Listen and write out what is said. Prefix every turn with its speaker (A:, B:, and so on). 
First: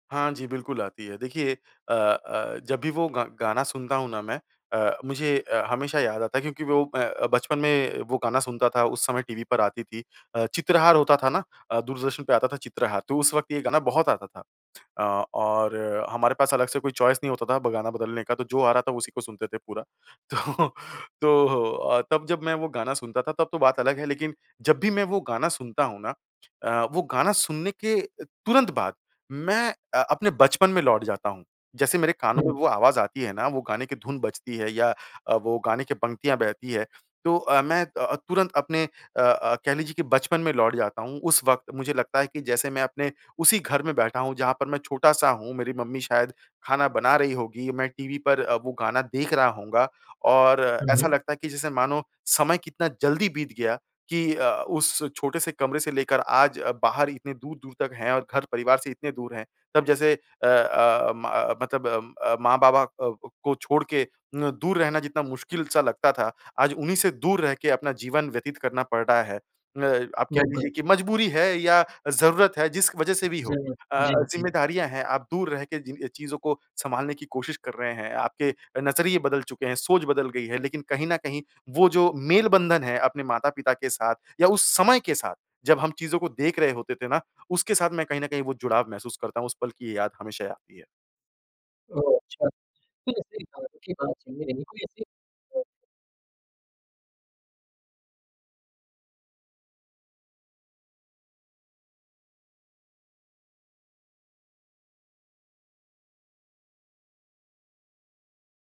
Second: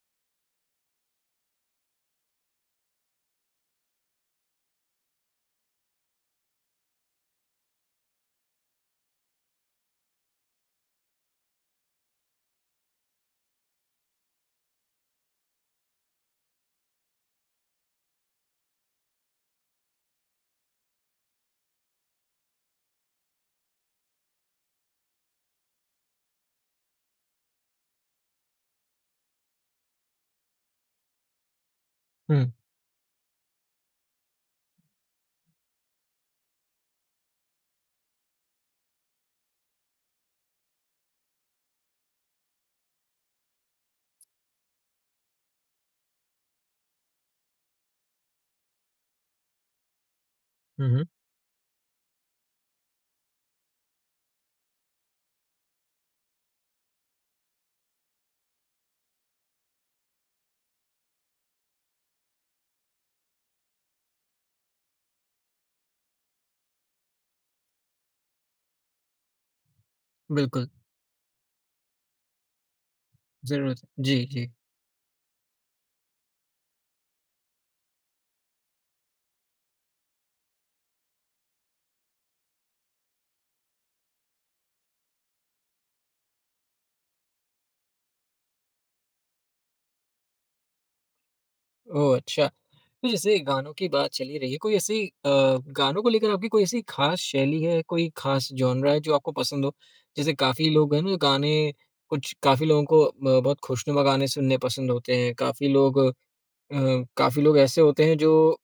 A: हाँ जी, बिल्कुल आती है। देखिए अ अ, जब भी वो गा गाना सुनता हूँ ना मैं अ, मुझे अ, हमेशा याद आता है। क्योंकि वो मैं अ, बचपन में वो गाना सुनता था। उस समय टीवी पर आती थी। अ, चित्रहार होता था ना अ, दूरदर्शन पे आता था चित्रहार। तो उस वक़्त ये गाना बहुत आता था। अ, और हमारे पास अलग से कोई चॉइस नहीं होता था ब गाना बदलने का तो जो आ रहा था उसी को सुनते थे पूरा। तो, तो अ, तब जब मैं वो गाना सुनता था तब तो बात अलग है लेक़िन जब भी मैं वो गाना सुनता हूँ ना, अ, वो गाना सुनने के तुरंत बाद मैं अ, अपने बचपन में लौट जाता हूँ। जैसे मेरे कानों में
B: हुँ।
A: वो आवाज़ आती है ना, वो गाने की धुन बजती है या अ, वो गाने की पंक्तियाँ बहती हैं। तो अ, मैं अ, तुरंत अपने अ अ, कह लीजिए कि बचपन में लौट जाता हूँ। उस वक़्त मुझे लगता है कि जैसे मैं अपने उसी घर में बैठा हूँ जहाँ पर मैं छोटा-सा हूँ। मेरी मम्मी शायद ख़ाना बना रही होगी। मैं टीवी पर अ, वो गाना देख रहा हूँगा और
B: हुँ, हुँ।
A: ऐसा लगता है कि जैसे मानो समय कितना जल्दी बीत गया कि अ, उस छोटे से कमरे से लेकर आज अ, बाहर इतने दूर-दूर तक हैं और घर-परिवार से इतने दूर हैं। तब जैसे अ अ, म अ, मतलब अ, माँ-बाबा अ, को को छोड़ के न दूर रहना जितना मुश्किल-सा लगता था। आज उन्हीं से दूर रह के अपना जीवन व्यतीत करना पड़ रहा है। अ, आप कह
B: बिल्कुल।
A: लीजिए की मजबूरी है या ज़रूरत है जिस वजह से भी हो
B: ज़रूरत है।
A: अ,
B: जी, जी।
A: ज़िम्मेदारियाँ हैं आप दूर रह के जिन अ, चीज़ों को संभालने की कोशिश कर रहे हैं। आपके नज़रिए बदल चुके हैं, सोच बदल गई है। लेक़िन कहीं न कहीं वो जो मेल बंधन है अपने माता-पिता के साथ या उस समय के साथ जब हम चीज़ों को देख रहे होते थे ना उसके साथ मैं कहीं न कहीं वो जुड़ाव महसूस करता हूँ उस पल की ये याद हमेशा आती है।
B: ओह, अच्छा। तो जैसे गानों की बात चल ही रही है कोई ऐसी अ, गानों को लेकर आपकी कोई ऐसी ख़ास शैली है कोई ख़ास जॉनरा है जो आपको पसंद हो? जैसे काफ़ी लोग हैं ना गाने कुछ काफ़ी लोगों को ब बहुत ख़ुशनुमा गाने सुनने पसंद होते हैं काफ़ी लोग अ, काफ़ी लोग ऐसे होते हैं जो